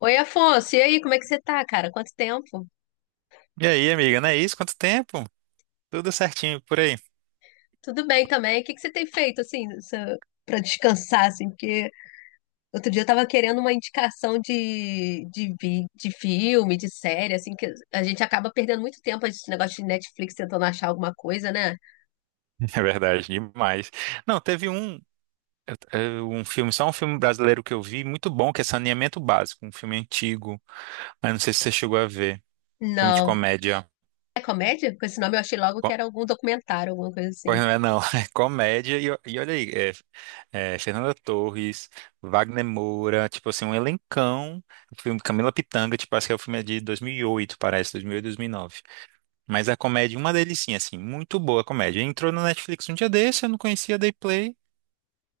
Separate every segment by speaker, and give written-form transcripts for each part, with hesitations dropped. Speaker 1: Oi, Afonso, e aí, como é que você tá, cara? Quanto tempo?
Speaker 2: E aí, amiga, não é isso? Quanto tempo? Tudo certinho por aí.
Speaker 1: Tudo bem também? O que que você tem feito, assim, pra descansar, assim? Porque outro dia eu tava querendo uma indicação de filme, de série, assim, que a gente acaba perdendo muito tempo esse negócio de Netflix tentando achar alguma coisa, né?
Speaker 2: É verdade, demais. Não, teve um filme, só um filme brasileiro que eu vi, muito bom, que é Saneamento Básico, um filme antigo, mas não sei se você chegou a ver. Filme de
Speaker 1: Não.
Speaker 2: comédia.
Speaker 1: É comédia? Com esse nome eu achei logo que
Speaker 2: Co-
Speaker 1: era algum documentário, alguma coisa
Speaker 2: Pois
Speaker 1: assim.
Speaker 2: não é, não. É comédia. E olha aí, é, Fernanda Torres, Wagner Moura, tipo assim, um elencão. O filme Camila Pitanga, tipo, acho que é o filme é de 2008, parece, 2008, 2009. Mas a comédia, uma delicinha, assim, muito boa a comédia. Entrou no Netflix um dia desse, eu não conhecia, dei play.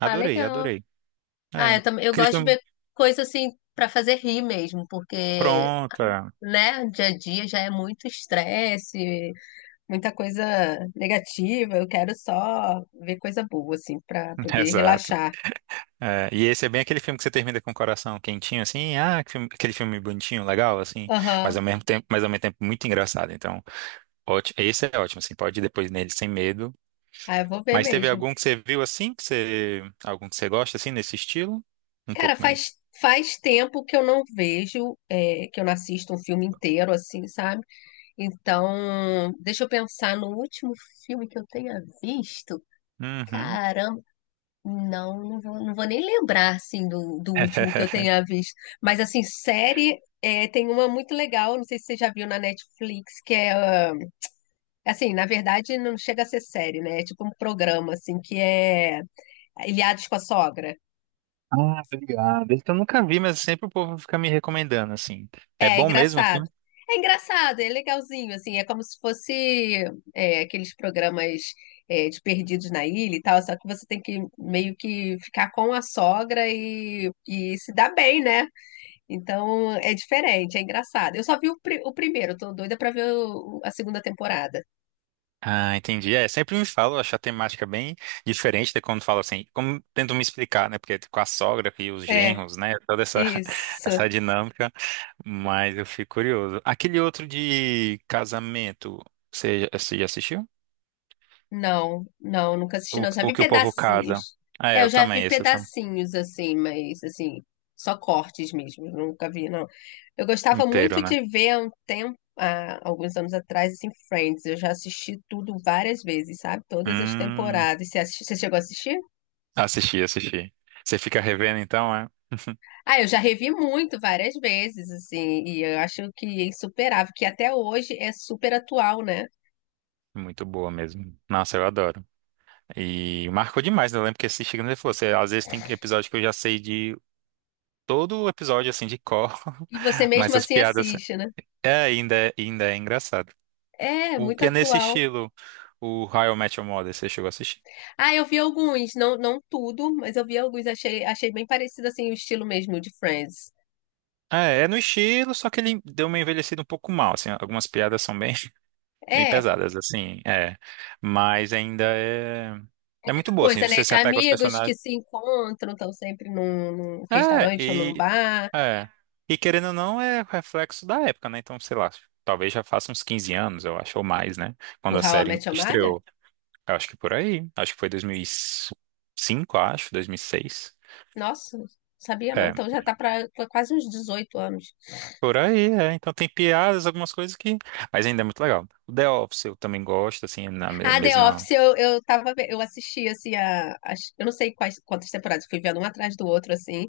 Speaker 1: Ah, legal.
Speaker 2: adorei.
Speaker 1: Ah,
Speaker 2: É.
Speaker 1: eu também, eu
Speaker 2: Aquele
Speaker 1: gosto de
Speaker 2: filme.
Speaker 1: ver coisa, assim, pra fazer rir mesmo, porque,
Speaker 2: Pronto. É.
Speaker 1: né, dia a dia já é muito estresse, muita coisa negativa, eu quero só ver coisa boa, assim, pra poder
Speaker 2: Exato.
Speaker 1: relaxar.
Speaker 2: É, e esse é bem aquele filme que você termina com o coração quentinho, assim, ah, aquele filme bonitinho, legal, assim, mas
Speaker 1: Aham.
Speaker 2: ao mesmo tempo, muito engraçado. Então, ótimo, esse é ótimo, assim, pode ir depois nele sem medo.
Speaker 1: Ah, eu vou ver
Speaker 2: Mas teve
Speaker 1: mesmo.
Speaker 2: algum que você viu assim, algum que você gosta assim nesse estilo? Um pouco
Speaker 1: Cara,
Speaker 2: mais.
Speaker 1: faz tempo que eu não vejo, que eu não assisto um filme inteiro, assim, sabe? Então, deixa eu pensar no último filme que eu tenha visto.
Speaker 2: Uhum.
Speaker 1: Caramba, não vou, não vou nem lembrar, assim, do último que eu tenha visto. Mas, assim, série, é, tem uma muito legal, não sei se você já viu na Netflix, que é. Assim, na verdade, não chega a ser série, né? É tipo um programa, assim, que é Ilhados com a Sogra.
Speaker 2: Ah, obrigado. Esse eu nunca vi, mas sempre o povo fica me recomendando assim. É
Speaker 1: É, é
Speaker 2: bom mesmo, assim?
Speaker 1: engraçado. É engraçado, é legalzinho, assim, é como se fosse aqueles programas de Perdidos na Ilha e tal, só que você tem que meio que ficar com a sogra e se dar bem, né? Então é diferente, é engraçado. Eu só vi o primeiro, eu tô doida pra ver a segunda temporada.
Speaker 2: Ah, entendi. É, sempre me falo, acho a temática bem diferente de quando falo assim, como tento me explicar, né? Porque com a sogra e os
Speaker 1: É,
Speaker 2: genros, né? Toda essa,
Speaker 1: isso.
Speaker 2: essa dinâmica, mas eu fico curioso. Aquele outro de casamento, você já assistiu?
Speaker 1: Não, não, nunca assisti
Speaker 2: O,
Speaker 1: não. Já
Speaker 2: o
Speaker 1: vi
Speaker 2: que o povo casa.
Speaker 1: pedacinhos.
Speaker 2: Ah, é,
Speaker 1: É, eu
Speaker 2: eu
Speaker 1: já
Speaker 2: também,
Speaker 1: vi
Speaker 2: esse eu
Speaker 1: pedacinhos assim, mas assim, só cortes mesmo, nunca vi não. Eu gostava
Speaker 2: inteiro,
Speaker 1: muito
Speaker 2: né?
Speaker 1: de ver há um tempo, há alguns anos atrás, assim, Friends. Eu já assisti tudo várias vezes, sabe? Todas as
Speaker 2: Hum,
Speaker 1: temporadas. Você, você chegou a assistir?
Speaker 2: Assisti, assisti. Você fica revendo então, é?
Speaker 1: Ah, eu já revi muito várias vezes, assim, e eu acho que é insuperável, que até hoje é super atual, né?
Speaker 2: Muito boa mesmo. Nossa, eu adoro. E marcou demais, né? Eu lembro que assistindo ele falou, você, às vezes tem episódio que eu já sei de todo o episódio assim de cor,
Speaker 1: E você
Speaker 2: mas
Speaker 1: mesmo
Speaker 2: as
Speaker 1: assim
Speaker 2: piadas,
Speaker 1: assiste, né?
Speaker 2: ainda é engraçado.
Speaker 1: É,
Speaker 2: O
Speaker 1: muito
Speaker 2: que é nesse
Speaker 1: atual.
Speaker 2: estilo, o How I Met Your Mother, você chegou a assistir?
Speaker 1: Ah, eu vi alguns, não, não tudo, mas eu vi alguns, achei, achei bem parecido assim o estilo mesmo de Friends.
Speaker 2: É no estilo, só que ele deu uma envelhecida um pouco mal, assim, algumas piadas são bem, bem
Speaker 1: É,
Speaker 2: pesadas, assim, é, mas ainda é muito boa, assim,
Speaker 1: coisa, né,
Speaker 2: você se
Speaker 1: de
Speaker 2: apega aos
Speaker 1: amigos que
Speaker 2: personagens,
Speaker 1: se encontram, estão sempre num, num
Speaker 2: é,
Speaker 1: restaurante ou num
Speaker 2: e,
Speaker 1: bar.
Speaker 2: é, e querendo ou não, é reflexo da época, né, então, sei lá, talvez já faça uns 15 anos, eu acho, ou mais, né,
Speaker 1: O
Speaker 2: quando a
Speaker 1: How I
Speaker 2: série
Speaker 1: Met Your Mother?
Speaker 2: estreou. Eu acho que por aí. Acho que foi 2005, acho, 2006.
Speaker 1: Nossa, sabia não.
Speaker 2: É,
Speaker 1: Então já tá para quase uns 18 anos.
Speaker 2: por aí, é. Então tem piadas, algumas coisas que. Mas ainda é muito legal. O The Office eu também gosto, assim, na me-
Speaker 1: Ah, The
Speaker 2: mesma.
Speaker 1: Office, eu tava, eu assisti assim eu não sei quais quantas temporadas, fui vendo um atrás do outro assim.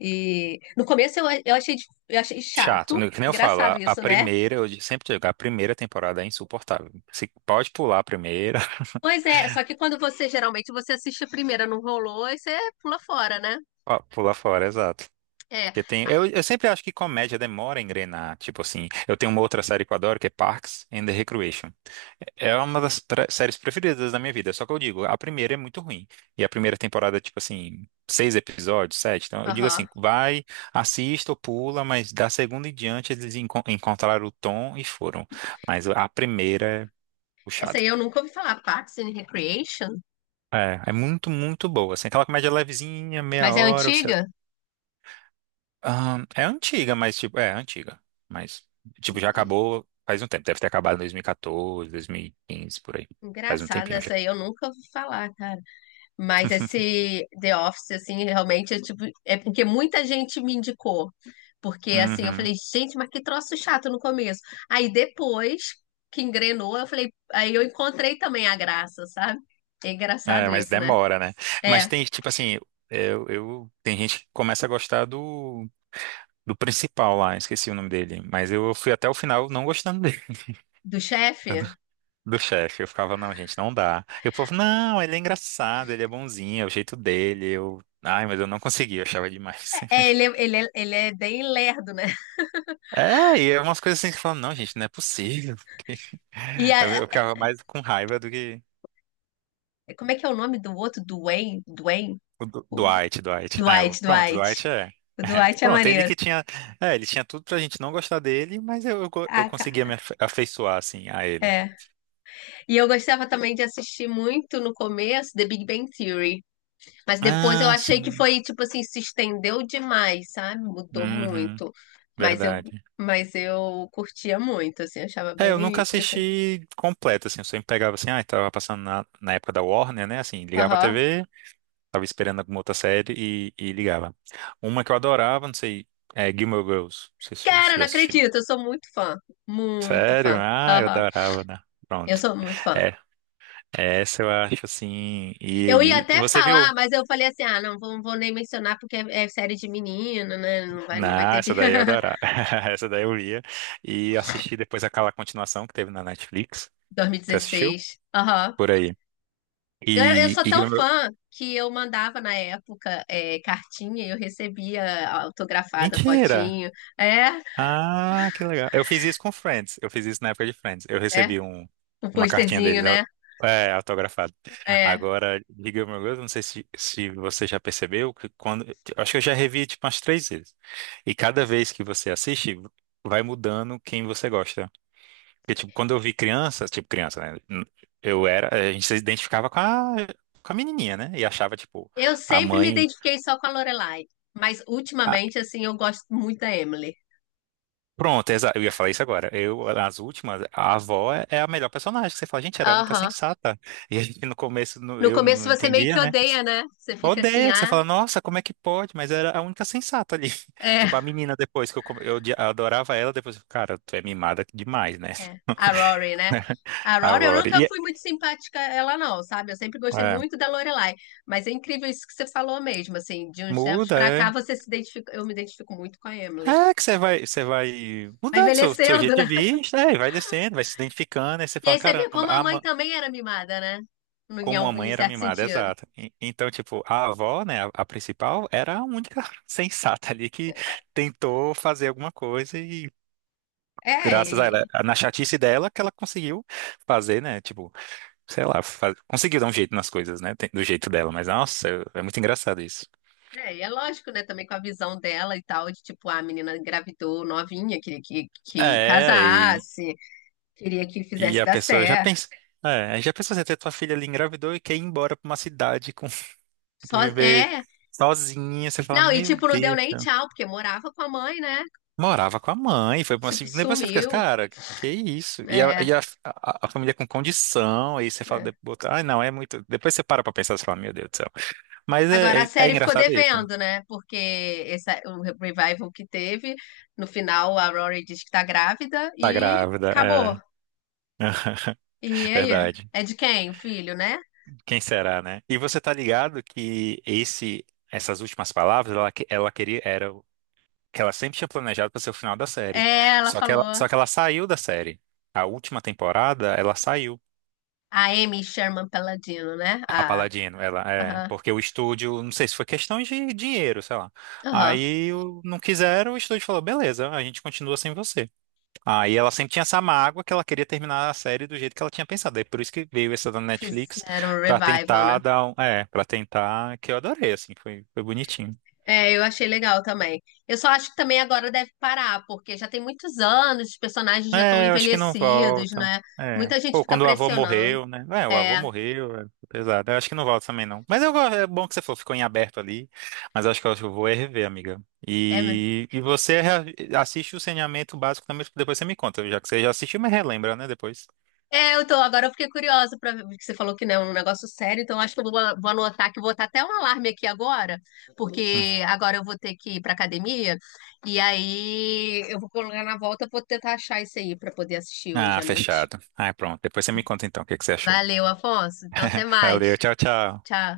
Speaker 1: E no começo eu achei, eu achei
Speaker 2: Chato,
Speaker 1: chato.
Speaker 2: né? Que nem eu falo,
Speaker 1: Engraçado
Speaker 2: a
Speaker 1: isso, né?
Speaker 2: primeira, eu sempre digo, a primeira temporada é insuportável. Você pode pular a primeira.
Speaker 1: Pois é, só que quando você geralmente você assiste a primeira, não rolou, aí você pula fora, né?
Speaker 2: Ó, pular fora, é exato.
Speaker 1: É.
Speaker 2: Porque tem,
Speaker 1: Ah,
Speaker 2: eu sempre acho que comédia demora a engrenar. Tipo assim, eu tenho uma outra série que eu adoro, que é Parks and the Recreation. É uma das séries preferidas da minha vida. Só que eu digo, a primeira é muito ruim. E a primeira temporada, é, tipo assim, seis episódios, sete. Então eu digo assim,
Speaker 1: aham.
Speaker 2: vai, assista ou pula, mas da segunda em diante eles encontraram o tom e foram. Mas a primeira é
Speaker 1: Essa
Speaker 2: puxada.
Speaker 1: aí eu nunca ouvi falar, Parks and Recreation,
Speaker 2: É muito, muito boa. Assim, aquela comédia levezinha, meia
Speaker 1: mas é
Speaker 2: hora, você
Speaker 1: antiga?
Speaker 2: É antiga, mas tipo, é antiga. Mas, tipo, já acabou faz um tempo. Deve ter acabado em 2014, 2015, por aí. Faz um
Speaker 1: Engraçada,
Speaker 2: tempinho já.
Speaker 1: essa aí eu nunca ouvi falar, cara. Mas esse The Office, assim, realmente é tipo, é porque muita gente me indicou. Porque assim, eu
Speaker 2: Uhum.
Speaker 1: falei, gente, mas que troço chato no começo. Aí depois que engrenou, eu falei, aí eu encontrei também a graça, sabe? É
Speaker 2: É,
Speaker 1: engraçado
Speaker 2: mas
Speaker 1: isso, né?
Speaker 2: demora, né? Mas
Speaker 1: É,
Speaker 2: tem, tipo assim, tem gente que começa a gostar do principal lá, esqueci o nome dele. Mas eu fui até o final não gostando dele,
Speaker 1: do chefe.
Speaker 2: do chefe. Eu ficava, não, gente, não dá. E o povo, não, ele é engraçado, ele é bonzinho, é o jeito dele. Eu, ai, mas eu não consegui, eu achava demais.
Speaker 1: Ele é bem lerdo, né?
Speaker 2: É, e é umas coisas assim que falam, não, gente, não é possível.
Speaker 1: E
Speaker 2: Eu
Speaker 1: a-
Speaker 2: ficava mais com raiva do que
Speaker 1: como é que é o nome do outro? Dwayne?
Speaker 2: o
Speaker 1: O
Speaker 2: Dwight, Dwight. Ah, eu, pronto, Dwight
Speaker 1: Dwight.
Speaker 2: é,
Speaker 1: O
Speaker 2: é.
Speaker 1: Dwight é
Speaker 2: Pronto, ele
Speaker 1: maneiro.
Speaker 2: que tinha. É, ele tinha tudo pra gente não gostar dele, mas eu
Speaker 1: Ah, ca-
Speaker 2: conseguia me afeiçoar, assim, a ele.
Speaker 1: é. E eu gostava também de assistir muito no começo The Big Bang Theory. Mas depois eu
Speaker 2: Ah,
Speaker 1: achei que
Speaker 2: sim.
Speaker 1: foi, tipo assim, se estendeu demais, sabe? Mudou
Speaker 2: Uhum,
Speaker 1: muito. Mas eu,
Speaker 2: verdade.
Speaker 1: mas eu curtia muito, assim, achava
Speaker 2: É, eu
Speaker 1: bem
Speaker 2: nunca
Speaker 1: interessante.
Speaker 2: assisti completo, assim, eu sempre pegava assim, ah, tava passando na época da Warner, né? Assim, ligava a
Speaker 1: Aham.
Speaker 2: TV. Tava esperando alguma outra série e ligava. Uma que eu adorava, não sei, é Gilmore Girls. Não sei se
Speaker 1: Cara,
Speaker 2: você já
Speaker 1: não
Speaker 2: assistiu.
Speaker 1: acredito, eu sou muito fã. Muito
Speaker 2: Sério?
Speaker 1: fã.
Speaker 2: Ah, eu
Speaker 1: Aham.
Speaker 2: adorava, né?
Speaker 1: Eu
Speaker 2: Pronto.
Speaker 1: sou muito fã.
Speaker 2: É, essa eu acho assim.
Speaker 1: Eu ia
Speaker 2: E
Speaker 1: até
Speaker 2: você viu?
Speaker 1: falar, mas eu falei assim: ah, não vou, vou nem mencionar porque é série de menino, né? Não vai, não vai
Speaker 2: Não,
Speaker 1: ter.
Speaker 2: essa
Speaker 1: Vi-
Speaker 2: daí eu adorava. Essa daí eu via. E assisti depois aquela continuação que teve na Netflix. Você assistiu?
Speaker 1: 2016. Aham.
Speaker 2: Por aí.
Speaker 1: Eu
Speaker 2: E,
Speaker 1: sou
Speaker 2: e
Speaker 1: tão
Speaker 2: Gilmore...
Speaker 1: fã que eu mandava na época cartinha e eu recebia autografada,
Speaker 2: Mentira!
Speaker 1: fotinho. É,
Speaker 2: Ah, que legal. Eu fiz isso com Friends. Eu fiz isso na época de Friends. Eu
Speaker 1: é,
Speaker 2: recebi um,
Speaker 1: um
Speaker 2: uma cartinha
Speaker 1: posterzinho,
Speaker 2: deles,
Speaker 1: né?
Speaker 2: autografada.
Speaker 1: É.
Speaker 2: Agora, Big Little Girls, não sei se você já percebeu que quando. Acho que eu já revi tipo umas três vezes. E cada vez que você assiste, vai mudando quem você gosta. Porque, tipo, quando eu vi criança, tipo criança, né? Eu era. A gente se identificava com a menininha, né? E achava, tipo,
Speaker 1: Eu
Speaker 2: a
Speaker 1: sempre me
Speaker 2: mãe.
Speaker 1: identifiquei só com a Lorelai, mas ultimamente, assim, eu gosto muito da Emily.
Speaker 2: Pronto, eu ia falar isso agora. Eu, nas últimas, a avó é a melhor personagem, que você fala, gente, era a única
Speaker 1: Aham.
Speaker 2: sensata. E a gente no começo
Speaker 1: No
Speaker 2: eu não
Speaker 1: começo você meio
Speaker 2: entendia,
Speaker 1: que
Speaker 2: né?
Speaker 1: odeia, né? Você fica assim,
Speaker 2: Odeia, que você
Speaker 1: ah,
Speaker 2: fala, nossa, como é que pode? Mas era a única sensata ali.
Speaker 1: é,
Speaker 2: Tipo, a menina depois que eu, come- eu odi- adorava ela, depois, eu, cara, tu é mimada demais, né?
Speaker 1: é. A Rory, né? A
Speaker 2: A
Speaker 1: Rory, eu
Speaker 2: Rory.
Speaker 1: nunca fui muito simpática a ela não, sabe? Eu sempre gostei
Speaker 2: É,
Speaker 1: muito da Lorelai, mas é incrível isso que você falou mesmo, assim, de uns tempos
Speaker 2: muda,
Speaker 1: pra
Speaker 2: é.
Speaker 1: cá você se identifica, eu me identifico muito com a Emily.
Speaker 2: É que você vai
Speaker 1: Vai
Speaker 2: mudando seu jeito
Speaker 1: envelhecendo,
Speaker 2: de
Speaker 1: né?
Speaker 2: vista, é, e vai descendo, vai se identificando, aí você
Speaker 1: E
Speaker 2: fala,
Speaker 1: aí você vê
Speaker 2: caramba,
Speaker 1: como a
Speaker 2: a
Speaker 1: mãe também era mimada, né?
Speaker 2: Como a
Speaker 1: Em
Speaker 2: mãe era
Speaker 1: certo
Speaker 2: mimada,
Speaker 1: sentido.
Speaker 2: exato. Então, tipo, a avó, né, a principal, era a única sensata ali que tentou fazer alguma coisa e
Speaker 1: É,
Speaker 2: graças a ela,
Speaker 1: e,
Speaker 2: na chatice dela, que ela conseguiu fazer, né, tipo, sei lá, conseguiu dar um jeito nas coisas, né, do jeito dela, mas nossa, é muito engraçado isso.
Speaker 1: e é lógico, né, também com a visão dela e tal, de tipo, ah, a menina engravidou novinha, que
Speaker 2: É, e,
Speaker 1: casasse, queria que
Speaker 2: e
Speaker 1: fizesse
Speaker 2: a
Speaker 1: dar
Speaker 2: pessoa já
Speaker 1: certo.
Speaker 2: pensa, é, já pensou você ter tua filha ali engravidou e quer ir embora pra uma cidade com,
Speaker 1: Só,
Speaker 2: viver
Speaker 1: é.
Speaker 2: sozinha, você fala,
Speaker 1: Não, e
Speaker 2: meu
Speaker 1: tipo, não deu
Speaker 2: Deus.
Speaker 1: nem tchau, porque morava com a mãe, né?
Speaker 2: Morava com a mãe, foi bom
Speaker 1: Tipo,
Speaker 2: assim. Depois você fica assim,
Speaker 1: sumiu.
Speaker 2: cara, que isso? E a,
Speaker 1: É,
Speaker 2: e a, a- a família com condição, aí você fala,
Speaker 1: é.
Speaker 2: depois, ai não, é muito. Depois você para pra pensar, você fala, meu Deus do céu. Mas
Speaker 1: Agora
Speaker 2: é,
Speaker 1: a
Speaker 2: é, é
Speaker 1: série ficou
Speaker 2: engraçado isso, né?
Speaker 1: devendo, né? Porque esse, é o revival que teve, no final a Rory diz que tá grávida
Speaker 2: Tá
Speaker 1: e
Speaker 2: grávida,
Speaker 1: acabou.
Speaker 2: é.
Speaker 1: E aí?
Speaker 2: Verdade.
Speaker 1: É de quem? O filho, né?
Speaker 2: Quem será, né? E você tá ligado que esse, essas últimas palavras, ela, ela queria, era o que ela sempre tinha planejado para ser o final da série.
Speaker 1: É, ela
Speaker 2: Só que ela,
Speaker 1: falou.
Speaker 2: só que ela saiu da série. A última temporada, ela saiu.
Speaker 1: A Amy Sherman Palladino, né?
Speaker 2: A
Speaker 1: A,
Speaker 2: Paladino, ela é,
Speaker 1: aham,
Speaker 2: porque o estúdio, não sei se foi questão de dinheiro, sei lá.
Speaker 1: aham.
Speaker 2: Não quiseram, o estúdio falou, beleza, a gente continua sem você. Aí ela sempre tinha essa mágoa que ela queria terminar a série do jeito que ela tinha pensado. Aí por isso que veio essa da Netflix
Speaker 1: Fizeram um
Speaker 2: pra
Speaker 1: revival, né?
Speaker 2: tentar dar, para tentar, que eu adorei assim, foi bonitinho.
Speaker 1: É, eu achei legal também. Eu só acho que também agora deve parar, porque já tem muitos anos, os personagens já estão
Speaker 2: É, eu acho que não
Speaker 1: envelhecidos,
Speaker 2: volta.
Speaker 1: né?
Speaker 2: É.
Speaker 1: Muita gente
Speaker 2: Pô,
Speaker 1: fica
Speaker 2: quando o avô
Speaker 1: pressionando.
Speaker 2: morreu, né? É, o avô
Speaker 1: É,
Speaker 2: morreu, é pesado. Eu acho que não volta também, não. Mas é bom que você falou, ficou em aberto ali. Mas eu acho que eu vou é rever, amiga.
Speaker 1: é, mesmo.
Speaker 2: E você assiste o saneamento básico também, depois você me conta, já que você já assistiu, mas relembra, né, depois.
Speaker 1: É, eu tô, agora eu fiquei curiosa para ver, porque você falou que não é um negócio sério, então acho que vou anotar que vou botar até um alarme aqui agora,
Speaker 2: Hum.
Speaker 1: porque agora eu vou ter que ir pra academia, e aí eu vou colocar na volta, vou tentar achar isso aí pra poder assistir hoje
Speaker 2: Ah,
Speaker 1: à noite.
Speaker 2: fechado. Ah, pronto. Depois você me conta então o que que você achou.
Speaker 1: Valeu, Afonso. Então até
Speaker 2: Valeu,
Speaker 1: mais.
Speaker 2: tchau, tchau.
Speaker 1: Tchau.